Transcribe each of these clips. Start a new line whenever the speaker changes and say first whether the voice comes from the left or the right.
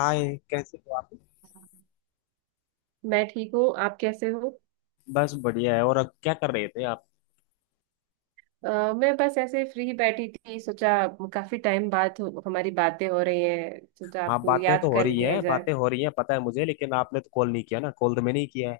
left: हाँ, ये कैसे हो आप।
right: मैं ठीक हूँ। आप कैसे हो?
left: बस बढ़िया है। और अब क्या कर रहे थे आप?
right: मैं बस ऐसे फ्री बैठी थी, सोचा काफी टाइम बाद हमारी बातें हो रही हैं, सोचा
left: हाँ,
right: आपको
left: बातें तो
right: याद
left: हो
right: कर
left: रही
right: लिया
left: है,
right: जाए।
left: बातें हो रही है, पता है मुझे, लेकिन आपने तो कॉल नहीं किया ना, कॉल तो मैंने ही किया है।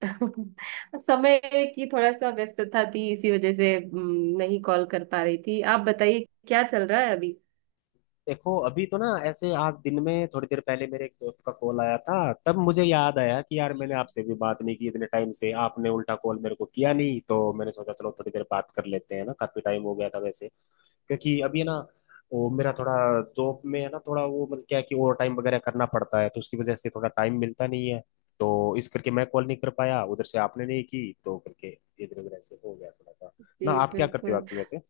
right: समय की थोड़ा सा व्यस्तता थी, इसी वजह से नहीं कॉल कर पा रही थी। आप बताइए क्या चल रहा है अभी?
left: देखो, अभी तो ना, ऐसे आज दिन में थोड़ी देर पहले मेरे एक दोस्त का कॉल आया था। तब मुझे याद आया कि यार मैंने आपसे भी बात नहीं की इतने टाइम से, आपने उल्टा कॉल मेरे को किया नहीं, तो मैंने सोचा चलो थोड़ी देर बात कर लेते हैं ना, काफी टाइम हो गया था वैसे, क्योंकि अभी है ना, वो मेरा थोड़ा जॉब में है ना, थोड़ा वो मतलब क्या है कि ओवर टाइम वगैरह करना पड़ता है, तो उसकी वजह से थोड़ा टाइम मिलता नहीं है। तो इस करके मैं कॉल नहीं कर पाया, उधर से आपने नहीं की तो करके इधर उधर ऐसे हो गया थोड़ा सा। ना
right: जी
left: आप क्या करते हो
right: बिल्कुल।
left: आजकल वैसे?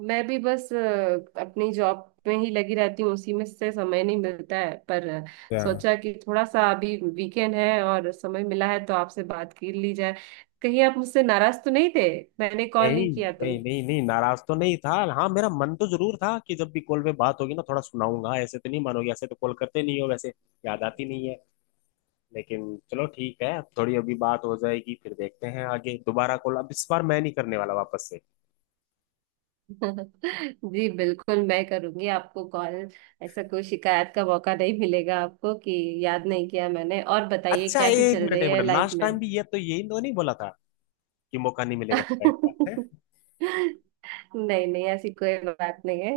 right: मैं भी बस अपनी जॉब में ही लगी रहती हूँ, उसी में से समय नहीं मिलता है। पर सोचा कि थोड़ा सा अभी वीकेंड है और समय मिला है तो आपसे बात कर ली जाए। कहीं आप मुझसे नाराज तो नहीं थे, मैंने कॉल
left: नहीं
right: नहीं किया तो?
left: नहीं नहीं नहीं, नाराज तो नहीं था। हाँ, मेरा मन तो जरूर था कि जब भी कॉल पे बात होगी ना, थोड़ा सुनाऊंगा। ऐसे तो नहीं मानोगे, ऐसे तो कॉल करते नहीं हो वैसे, याद आती नहीं है। लेकिन चलो ठीक है, अब थोड़ी अभी बात हो जाएगी, फिर देखते हैं आगे दोबारा कॉल। अब इस बार मैं नहीं करने वाला वापस से।
right: जी बिल्कुल, मैं करूंगी आपको कॉल। ऐसा कोई शिकायत का मौका नहीं मिलेगा आपको कि याद नहीं किया मैंने। और बताइए,
left: अच्छा,
right: कैसी
left: एक
right: चल
left: मिनट
right: रही
left: एक
right: है
left: मिनट,
right: लाइफ
left: लास्ट
right: में?
left: टाइम भी ये तो यही तो नहीं बोला था कि मौका नहीं मिलेगा शिकायत का, है?
right: नहीं नहीं, ऐसी कोई बात नहीं है।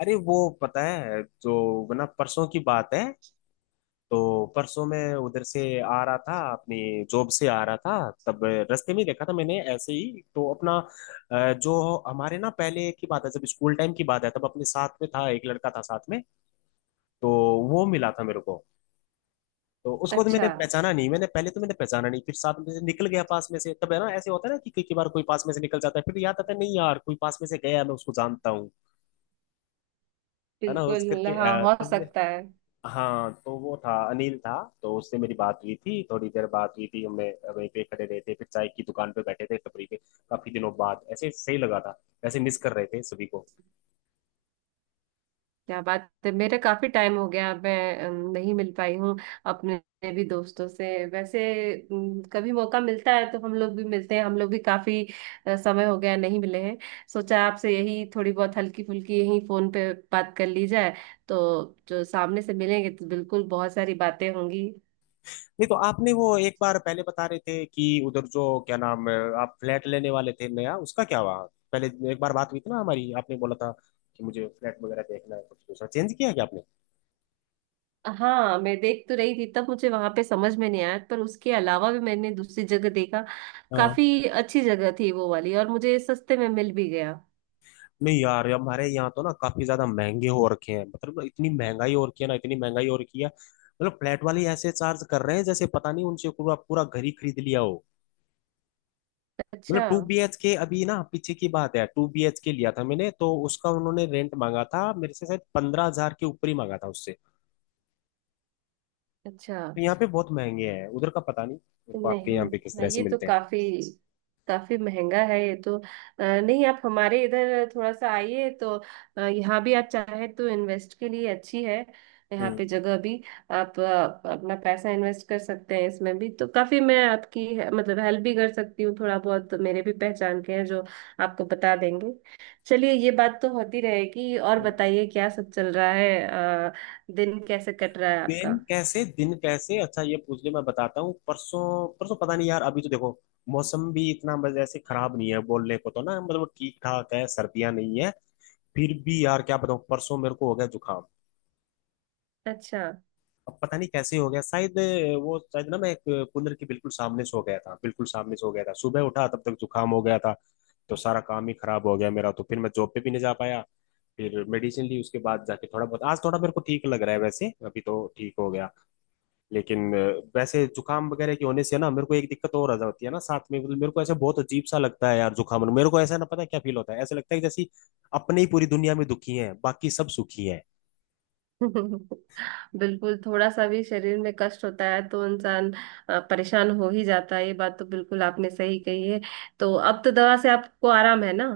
left: अरे वो, पता है, जो ना परसों की बात है, तो परसों मैं उधर से आ रहा था, अपनी जॉब से आ रहा था। तब रास्ते में ही देखा था मैंने ऐसे ही, तो अपना जो हमारे ना पहले की बात है, जब स्कूल टाइम की बात है, तब अपने साथ में था, एक लड़का था साथ में। तो वो मिला था मेरे को। तो उसको तो
right: अच्छा,
left: मैंने पहचाना नहीं, मैंने पहले तो मैंने पहचाना नहीं, फिर साथ में से निकल गया पास में से। तब है ना, ऐसे होता है ना कि कई कई बार कोई पास में से निकल जाता है, फिर याद आता है, नहीं यार कोई पास में से गया, मैं उसको जानता हूँ। है ना, उस
right: बिल्कुल।
left: करके
right: हाँ, हो
left: तब
right: सकता है।
left: हाँ, तो वो था, अनिल था। तो उससे मेरी बात हुई थी, थोड़ी देर बात हुई थी हमने, वहीं पे खड़े रहे थे, फिर चाय की दुकान पे बैठे थे, टपरी पे। काफी दिनों बाद ऐसे सही लगा था, ऐसे मिस कर रहे थे सभी को।
right: क्या बात है, मेरे काफी टाइम हो गया मैं नहीं मिल पाई हूँ अपने भी दोस्तों से वैसे। कभी मौका मिलता है तो हम लोग भी मिलते हैं, हम लोग भी काफी समय हो गया नहीं मिले हैं। सोचा आपसे यही थोड़ी बहुत हल्की फुल्की यही फोन पे बात कर ली जाए, तो जो सामने से मिलेंगे तो बिल्कुल बहुत सारी बातें होंगी।
left: नहीं तो आपने वो एक बार पहले बता रहे थे कि उधर जो क्या नाम है, आप फ्लैट लेने वाले थे नया, उसका क्या हुआ? पहले एक बार बात हुई थी ना हमारी, आपने बोला था कि मुझे फ्लैट वगैरह देखना है, कुछ दूसरा चेंज किया क्या
right: हाँ, मैं देख तो रही थी, तब मुझे वहां पे समझ में नहीं आया, पर उसके अलावा भी मैंने दूसरी जगह देखा।
left: आपने?
right: काफी अच्छी जगह थी वो वाली, और मुझे सस्ते में मिल भी गया।
left: नहीं यार, हमारे यहाँ तो ना काफी ज्यादा महंगे हो रखे हैं, मतलब इतनी महंगाई हो रखी है ना, इतनी महंगाई हो रखी है, मतलब फ्लैट वाले ऐसे चार्ज कर रहे हैं जैसे पता नहीं उनसे पूरा पूरा घर ही खरीद लिया हो। मतलब
right: अच्छा।
left: 2 BHK, अभी ना पीछे की बात है, 2 BHK लिया था मैंने, तो उसका उन्होंने रेंट मांगा था मेरे से, शायद 15,000 के ऊपर ही मांगा था उससे।
right: अच्छा।
left: तो यहाँ पे बहुत महंगे हैं, उधर का पता नहीं मेरे को, आपके यहाँ
right: नहीं,
left: पे किस
right: हाँ,
left: तरह से
right: ये तो
left: मिलते हैं?
right: काफी काफी महंगा है ये तो। नहीं, आप हमारे इधर थोड़ा सा आइए तो। यहाँ भी आप चाहे तो इन्वेस्ट के लिए अच्छी है यहाँ पे जगह भी। आप अपना पैसा इन्वेस्ट कर सकते हैं इसमें भी, तो काफी मैं आपकी मतलब हेल्प भी कर सकती हूँ। थोड़ा बहुत तो मेरे भी पहचान के हैं जो आपको बता देंगे। चलिए, ये बात तो होती रहेगी। और
left: हम्म।
right: बताइए क्या सब चल रहा है? अ, दिन कैसे कट रहा है आपका?
left: दिन कैसे, दिन कैसे, अच्छा ये पूछ ले, मैं बताता हूँ। परसों परसों, पता नहीं यार, अभी तो देखो मौसम भी इतना बस ऐसे खराब नहीं है बोलने को तो ना, मतलब ठीक ठाक है, सर्दियां नहीं है। फिर भी यार क्या बताऊँ, परसों मेरे को हो गया जुकाम।
right: अच्छा।
left: अब पता नहीं कैसे हो गया, शायद वो, शायद ना मैं एक कूलर के बिल्कुल सामने सो गया था, बिल्कुल सामने सो गया था, सुबह उठा तब तक जुकाम हो गया था। तो सारा काम ही खराब हो गया मेरा, तो फिर मैं जॉब पे भी नहीं जा पाया। फिर मेडिसिन ली, उसके बाद जाके थोड़ा बहुत आज थोड़ा मेरे को ठीक लग रहा है वैसे, अभी तो ठीक हो गया। लेकिन वैसे जुकाम वगैरह के होने से ना मेरे को एक दिक्कत और आ जाती है ना साथ में, मतलब मेरे को ऐसा बहुत अजीब सा लगता है यार जुकाम, मेरे को ऐसा ना पता क्या फील होता है, ऐसा लगता है कि जैसे अपने ही पूरी दुनिया में दुखी हैं, बाकी सब सुखी हैं।
right: बिल्कुल, थोड़ा सा भी शरीर में कष्ट होता है तो इंसान परेशान हो ही जाता है। ये बात तो बिल्कुल आपने सही कही है। तो अब तो दवा से आपको आराम है ना?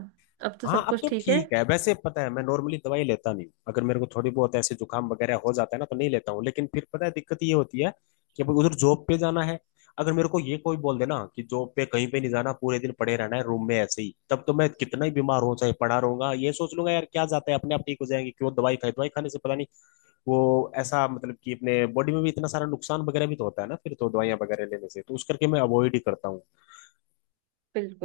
right: अब तो
left: हाँ,
right: सब
left: अब
right: कुछ
left: तो
right: ठीक है।
left: ठीक है। वैसे पता है, मैं नॉर्मली दवाई लेता नहीं हूँ, अगर मेरे को थोड़ी बहुत ऐसे जुकाम वगैरह हो जाता है ना तो नहीं लेता हूँ। लेकिन फिर पता है, दिक्कत ये होती है कि अब उधर जॉब पे जाना है। अगर मेरे को ये कोई बोल दे ना कि जॉब पे कहीं पे नहीं जाना, पूरे दिन पड़े रहना है रूम में ऐसे ही, तब तो मैं कितना ही बीमार हो चाहे पड़ा रहूंगा, ये सोच लूंगा यार क्या जाता है, अपने आप ठीक हो जाएंगे, क्यों दवाई खाई, दवाई खाने से पता नहीं वो ऐसा, मतलब कि अपने बॉडी में भी इतना सारा नुकसान वगैरह भी तो होता है ना, फिर तो दवाइयाँ वगैरह लेने से तो, उस करके मैं अवॉइड ही करता हूँ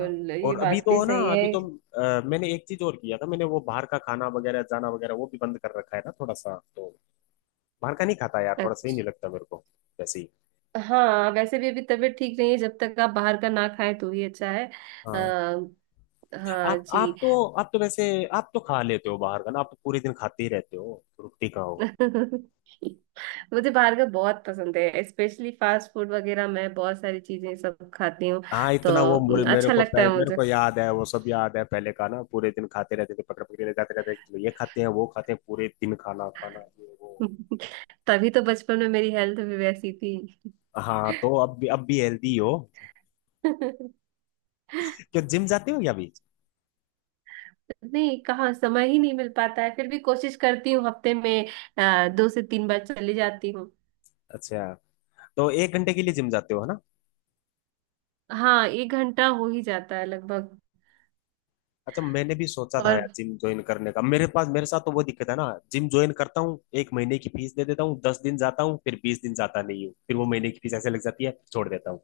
left: ना।
right: ये
left: और अभी
right: बात
left: तो
right: भी
left: ना,
right: सही है।
left: अभी तो मैंने एक चीज और किया था, मैंने वो बाहर का खाना वगैरह जाना वगैरह वो भी बंद कर रखा है ना थोड़ा सा, तो बाहर का नहीं खाता यार, थोड़ा सही
right: अच्छा।
left: नहीं लगता मेरे को वैसे ही।
right: हाँ, वैसे भी अभी तबीयत ठीक नहीं है, जब तक आप बाहर का ना खाएं तो ही अच्छा है।
left: हाँ,
right: आ, हाँ जी।
left: आप तो, आप तो वैसे, आप तो खा लेते हो बाहर का ना, आप तो पूरे दिन खाते ही रहते हो रुकती का हो।
right: मुझे बाहर का बहुत पसंद है, स्पेशली फास्ट फूड वगैरह, मैं बहुत सारी चीजें सब खाती हूँ,
left: हाँ
right: तो
left: इतना, वो मुरे, मेरे
right: अच्छा
left: को
right: लगता है
left: मेरे
right: मुझे।
left: को याद है, वो सब याद है पहले का ना, पूरे दिन खाते रहते थे, पकड़ पकड़ के ले जाते रहते थे, ये खाते हैं वो खाते हैं, पूरे दिन खाना खाना ये वो।
right: तभी तो बचपन में मेरी हेल्थ भी वैसी थी।
left: हाँ, तो अब भी हेल्दी हो, क्या जिम जाते हो या अभी?
right: नहीं, कहाँ समय ही नहीं मिल पाता है, फिर भी कोशिश करती हूँ हफ्ते में 2 से 3 बार चली जाती हूँ।
left: अच्छा, तो 1 घंटे के लिए जिम जाते हो है ना?
right: हाँ, 1 घंटा हो ही जाता है लगभग।
left: अच्छा, मैंने भी सोचा था
right: और
left: यार जिम ज्वाइन करने का, मेरे पास मेरे साथ तो वो दिक्कत है ना, जिम ज्वाइन करता हूँ, 1 महीने की फीस दे देता हूँ, 10 दिन जाता हूँ, फिर 20 दिन जाता नहीं हूँ, फिर वो महीने की फीस ऐसे लग जाती है, छोड़ देता हूँ।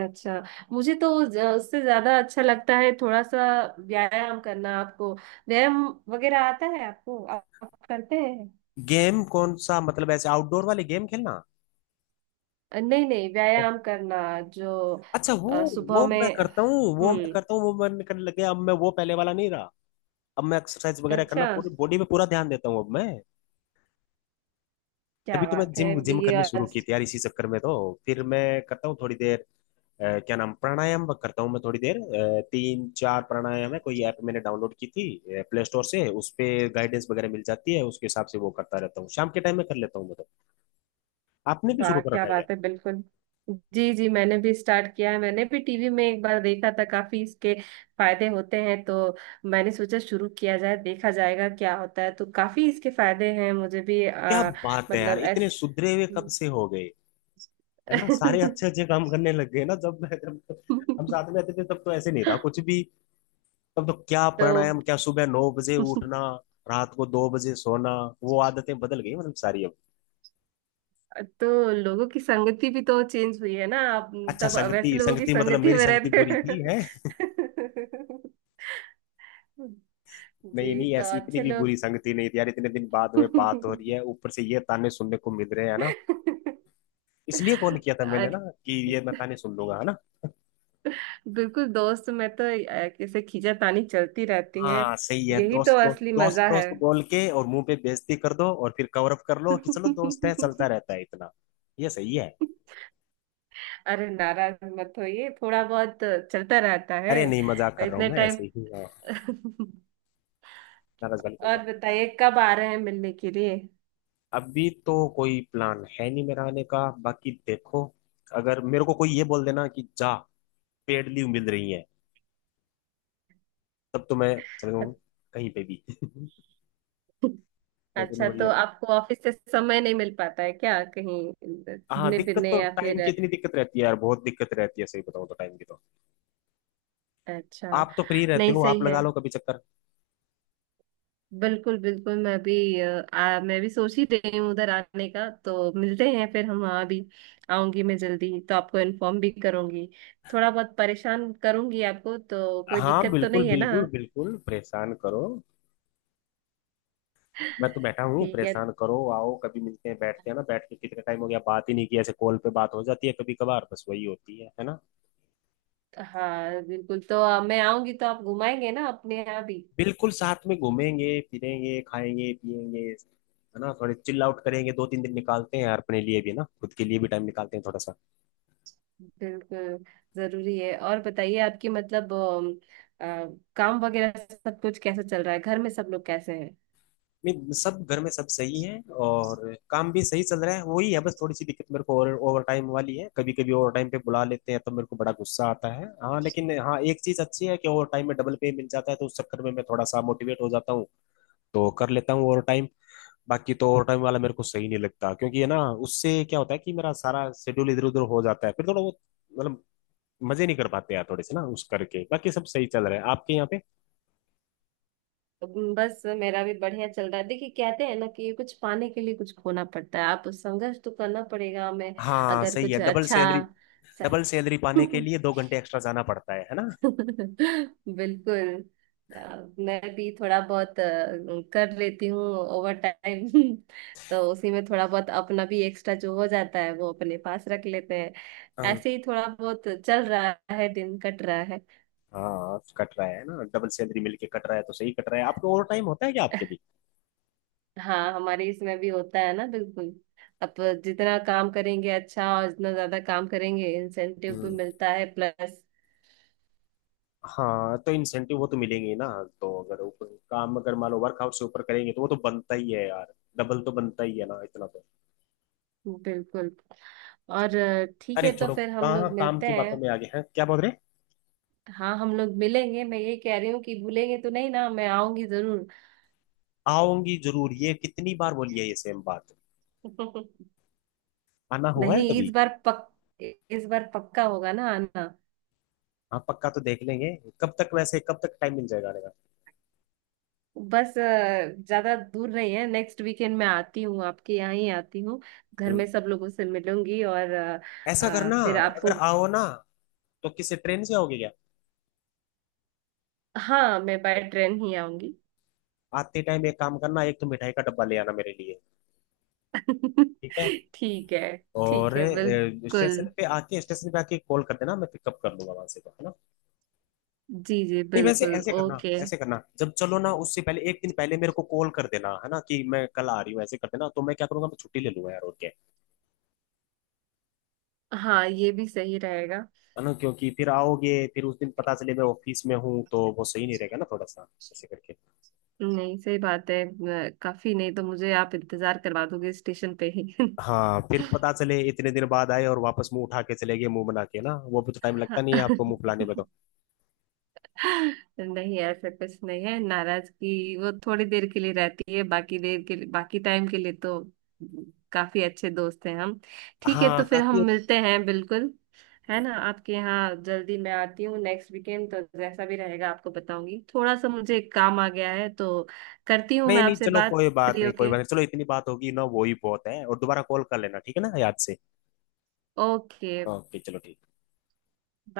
right: अच्छा, मुझे तो उससे ज्यादा अच्छा लगता है थोड़ा सा व्यायाम करना। आपको व्यायाम वगैरह आता है? आपको, आप करते हैं?
left: गेम कौन सा, मतलब ऐसे आउटडोर वाले गेम खेलना?
right: नहीं नहीं, व्यायाम करना, जो
left: अच्छा वो
right: सुबह
left: वो
right: में।
left: मैं करता हूँ, वो मैं
right: हम्म।
left: करता हूँ, वो मैं करने लग गया, अब मैं वो पहले वाला नहीं रहा। अब मैं एक्सरसाइज वगैरह करना,
right: अच्छा,
left: पूरी बॉडी पे पूरा ध्यान देता हूँ अब मैं।
right: क्या
left: तभी तो मैं
right: बात है
left: जिम जिम
right: बीए
left: करनी शुरू
right: आज।
left: की थी यार, इसी चक्कर में। तो फिर मैं करता हूँ थोड़ी देर क्या नाम, प्राणायाम करता हूँ मैं थोड़ी देर। तीन चार प्राणायाम है, कोई ऐप मैंने डाउनलोड की थी प्ले स्टोर से, उस पे गाइडेंस वगैरह मिल जाती है, उसके हिसाब से वो करता रहता हूँ, शाम के टाइम में कर लेता हूँ मैं तो। आपने भी शुरू
right: वाह
left: कर
right: क्या
left: रखा है क्या?
right: बात है, बिल्कुल। जी जी, मैंने भी स्टार्ट किया है। मैंने भी टीवी में एक बार देखा था, काफी इसके फायदे होते हैं, तो मैंने सोचा शुरू किया जाए, देखा जाएगा क्या होता है। तो काफी इसके फायदे हैं मुझे भी।
left: क्या बात है यार,
right: मतलब
left: इतने
right: ऐस
left: सुधरे हुए कब से हो गए? है ना, सारे अच्छे अच्छे काम करने लग गए ना। जब मैं जब तो हम साथ में रहते थे, तब तो ऐसे नहीं था कुछ भी। तब तो क्या
right: तो
left: प्राणायाम, क्या सुबह 9 बजे उठना, रात को 2 बजे सोना, वो आदतें बदल गई मतलब सारी अब।
right: तो लोगों की संगति भी तो चेंज हुई है ना आप?
left: अच्छा,
right: तब वैसे
left: संगति
right: लोगों की
left: संगति मतलब
right: संगति
left: मेरी
right: में
left: संगति बुरी थी,
right: रहते
left: है?
right: हैं।
left: नहीं
right: जी,
left: नहीं,
right: तो
left: ऐसी इतनी
right: अच्छे
left: भी
right: लोग।
left: बुरी संगति नहीं थी यार, इतने दिन बाद में बात हो रही है, ऊपर से ये ताने सुनने को मिल रहे हैं ना। इसलिए कॉल किया था मैंने ना,
right: आज-
left: कि ये मैं ताने सुन लूंगा, है ना।
right: बिल्कुल, दोस्त में तो ऐसे खींचातानी चलती रहती है।
left: हाँ सही है,
right: यही तो
left: दोस्त दोस्त
right: असली
left: दोस्त
right: मजा है।
left: दोस्त बोल के और मुंह पे बेइज्जती कर दो, और फिर कवर अप कर लो कि चलो दोस्त है, चलता रहता है इतना। ये सही है।
right: अरे, नाराज मत होइए, थोड़ा बहुत चलता रहता है
left: अरे नहीं, मजाक कर रहा हूँ
right: इतने
left: मैं
right: टाइम।
left: ऐसे ही, हाँ, नाराज वाली कोई
right: और
left: बात।
right: बताइए कब आ रहे हैं मिलने के लिए?
left: अभी तो कोई प्लान है नहीं मेरा आने का, बाकी देखो, अगर मेरे को कोई ये बोल देना कि जा, पेड लीव मिल रही है, तब तो मैं चलूँ कहीं पे भी। लेकिन
right: अच्छा,
left: वही
right: तो
left: है,
right: आपको ऑफिस से समय नहीं मिल पाता है क्या, कहीं
left: हाँ,
right: घूमने
left: दिक्कत
right: फिरने
left: तो
right: या
left: टाइम
right: फिर?
left: की, इतनी दिक्कत रहती है यार, बहुत दिक्कत रहती है, सही बताऊँ तो टाइम की तो।
right: अच्छा,
left: आप तो फ्री रहते
right: नहीं,
left: हो, आप
right: सही है,
left: लगा लो कभी चक्कर।
right: बिल्कुल बिल्कुल। मैं भी मैं भी सोच ही रही हूँ उधर आने का, तो मिलते हैं फिर हम वहाँ भी। आऊंगी मैं जल्दी, तो आपको इन्फॉर्म भी करूंगी। थोड़ा बहुत परेशान करूंगी आपको, तो कोई
left: हाँ
right: दिक्कत तो
left: बिल्कुल
right: नहीं है ना?
left: बिल्कुल बिल्कुल, परेशान करो, मैं तो बैठा हूँ,
right: ठीक है।
left: परेशान करो, आओ कभी, मिलते हैं बैठते हैं ना, बैठ के कितने टाइम हो गया बात ही नहीं की, ऐसे कॉल पे बात हो जाती है कभी कभार बस, वही होती है ना।
right: हाँ बिल्कुल, तो मैं आऊंगी तो आप घुमाएंगे ना अपने यहाँ भी?
left: बिल्कुल, साथ में घूमेंगे फिरेंगे खाएंगे पिएंगे, है ना, थोड़े चिल आउट करेंगे, 2 3 दिन निकालते हैं यार अपने लिए भी ना, खुद के लिए भी टाइम निकालते हैं थोड़ा सा।
right: बिल्कुल जरूरी है। और बताइए आपकी मतलब अ, काम वगैरह सब कुछ कैसा चल रहा है? घर में सब लोग कैसे?
left: नहीं सब, घर में सब सही है, और काम भी सही चल रहा है, वही है बस थोड़ी सी दिक्कत मेरे को ओवर ओवर टाइम वाली है, कभी कभी ओवर टाइम पे बुला लेते हैं तो मेरे को बड़ा गुस्सा आता है। हाँ लेकिन, हाँ एक चीज अच्छी है, कि ओवर टाइम में डबल पे मिल जाता है, तो उस चक्कर में मैं थोड़ा सा मोटिवेट हो जाता हूँ, तो कर लेता हूँ ओवर टाइम। बाकी तो ओवर टाइम वाला मेरे को सही नहीं लगता, क्योंकि है ना, उससे क्या होता है कि मेरा सारा शेड्यूल इधर उधर हो जाता है, फिर थोड़ा वो, मतलब मजे नहीं कर पाते यार थोड़े से ना, उस करके। बाकी सब सही चल रहा है आपके यहाँ पे?
right: बस मेरा भी बढ़िया चल रहा है। देखिए, कहते हैं ना कि कुछ पाने के लिए कुछ खोना पड़ता है, आप संघर्ष तो करना पड़ेगा हमें
left: हाँ
right: अगर
left: सही है,
right: कुछ
left: डबल
right: अच्छा
left: सैलरी।
right: सा।
left: डबल सैलरी पाने के लिए 2 घंटे एक्स्ट्रा जाना पड़ता है ना।
right: बिल्कुल। अ, मैं भी थोड़ा बहुत कर लेती हूँ ओवर टाइम। तो उसी में थोड़ा बहुत अपना भी एक्स्ट्रा जो हो जाता है वो अपने पास रख लेते हैं।
left: हाँ।
right: ऐसे ही थोड़ा बहुत चल रहा है, दिन कट रहा है।
left: हाँ कट रहा है ना, डबल सैलरी मिलके कट रहा है तो सही कट रहा है। आपके ओवर टाइम होता है क्या आपके भी?
right: हाँ, हमारे इसमें भी होता है ना, बिल्कुल। अब जितना काम करेंगे अच्छा, और जितना ज्यादा काम करेंगे इंसेंटिव भी
left: हम्म।
right: मिलता है प्लस।
left: हाँ, तो इंसेंटिव वो तो मिलेंगे ही ना, तो अगर ऊपर काम, अगर मान लो वर्क आउट से ऊपर करेंगे तो वो तो बनता ही है यार, डबल तो बनता ही है ना इतना तो।
right: बिल्कुल। और ठीक
left: अरे
right: है, तो
left: छोड़ो,
right: फिर हम
left: कहाँ
right: लोग
left: काम
right: मिलते
left: की बातों
right: हैं।
left: में आ गए हैं क्या बोल रहे।
right: हाँ, हम लोग मिलेंगे। मैं ये कह रही हूँ कि भूलेंगे तो नहीं ना, मैं आऊंगी जरूर।
left: आऊंगी जरूर, ये कितनी बार बोली है ये सेम बात, आना हुआ है
right: नहीं,
left: कभी?
right: इस बार पक्का होगा ना आना।
left: हाँ पक्का तो देख लेंगे, कब तक वैसे कब तक टाइम मिल जाएगा आने का?
right: बस ज्यादा दूर नहीं है, नेक्स्ट वीकेंड मैं आती हूँ, आपके यहाँ ही आती हूँ। घर
left: हम्म,
right: में सब लोगों से मिलूंगी। और
left: ऐसा करना,
right: फिर
left: अगर
right: आपको,
left: आओ ना तो किसी ट्रेन से होगी क्या?
right: हाँ, मैं बाय ट्रेन ही आऊंगी।
left: आते टाइम एक काम करना, एक तो मिठाई का डब्बा ले आना मेरे लिए। ठीक है,
right: ठीक है।
left: और
right: ठीक है बिल्कुल।
left: स्टेशन पे आके, स्टेशन पे आके कॉल कर देना, मैं पिकअप कर लूंगा वहां से तो, है ना।
right: जी जी
left: नहीं वैसे
right: बिल्कुल,
left: ऐसे करना,
right: ओके।
left: ऐसे करना जब चलो ना, उससे पहले एक दिन पहले मेरे को कॉल कर देना, है ना, कि मैं कल आ रही हूँ, ऐसे कर देना, तो मैं क्या करूंगा, मैं छुट्टी ले लूंगा यार, ओके?
right: हाँ, ये भी सही रहेगा।
left: है ना, क्योंकि फिर आओगे फिर उस दिन पता चले मैं ऑफिस में हूँ, तो वो सही नहीं रहेगा ना थोड़ा सा, ऐसे करके।
right: नहीं, सही बात है। काफी नहीं तो मुझे आप इंतजार करवा दोगे स्टेशन पे ही।
left: हाँ फिर पता चले इतने दिन बाद आए और वापस मुंह उठा के चले गए, मुंह बना के ना, वो भी तो टाइम लगता नहीं है आपको मुंह फुलाने में तो।
right: नहीं, ऐसा कुछ नहीं है। नाराजगी वो थोड़ी देर के लिए रहती है, बाकी देर के लिए, बाकी टाइम के लिए तो काफी अच्छे दोस्त हैं हम। ठीक है,
left: हाँ
right: तो फिर हम
left: काफी।
right: मिलते हैं बिल्कुल, है ना? आपके यहाँ जल्दी मैं आती हूँ नेक्स्ट वीकेंड, तो जैसा भी रहेगा आपको बताऊंगी। थोड़ा सा मुझे एक काम आ गया है, तो करती हूँ
left: नहीं
right: मैं
left: नहीं
right: आपसे
left: चलो,
right: बात
left: कोई
right: फ्री
left: बात नहीं, कोई
right: होके।
left: बात नहीं, चलो इतनी बात होगी ना वो ही बहुत है, और दोबारा कॉल कर लेना ठीक है ना याद से।
right: ओके।
left: ओके, चलो ठीक।
right: बाय।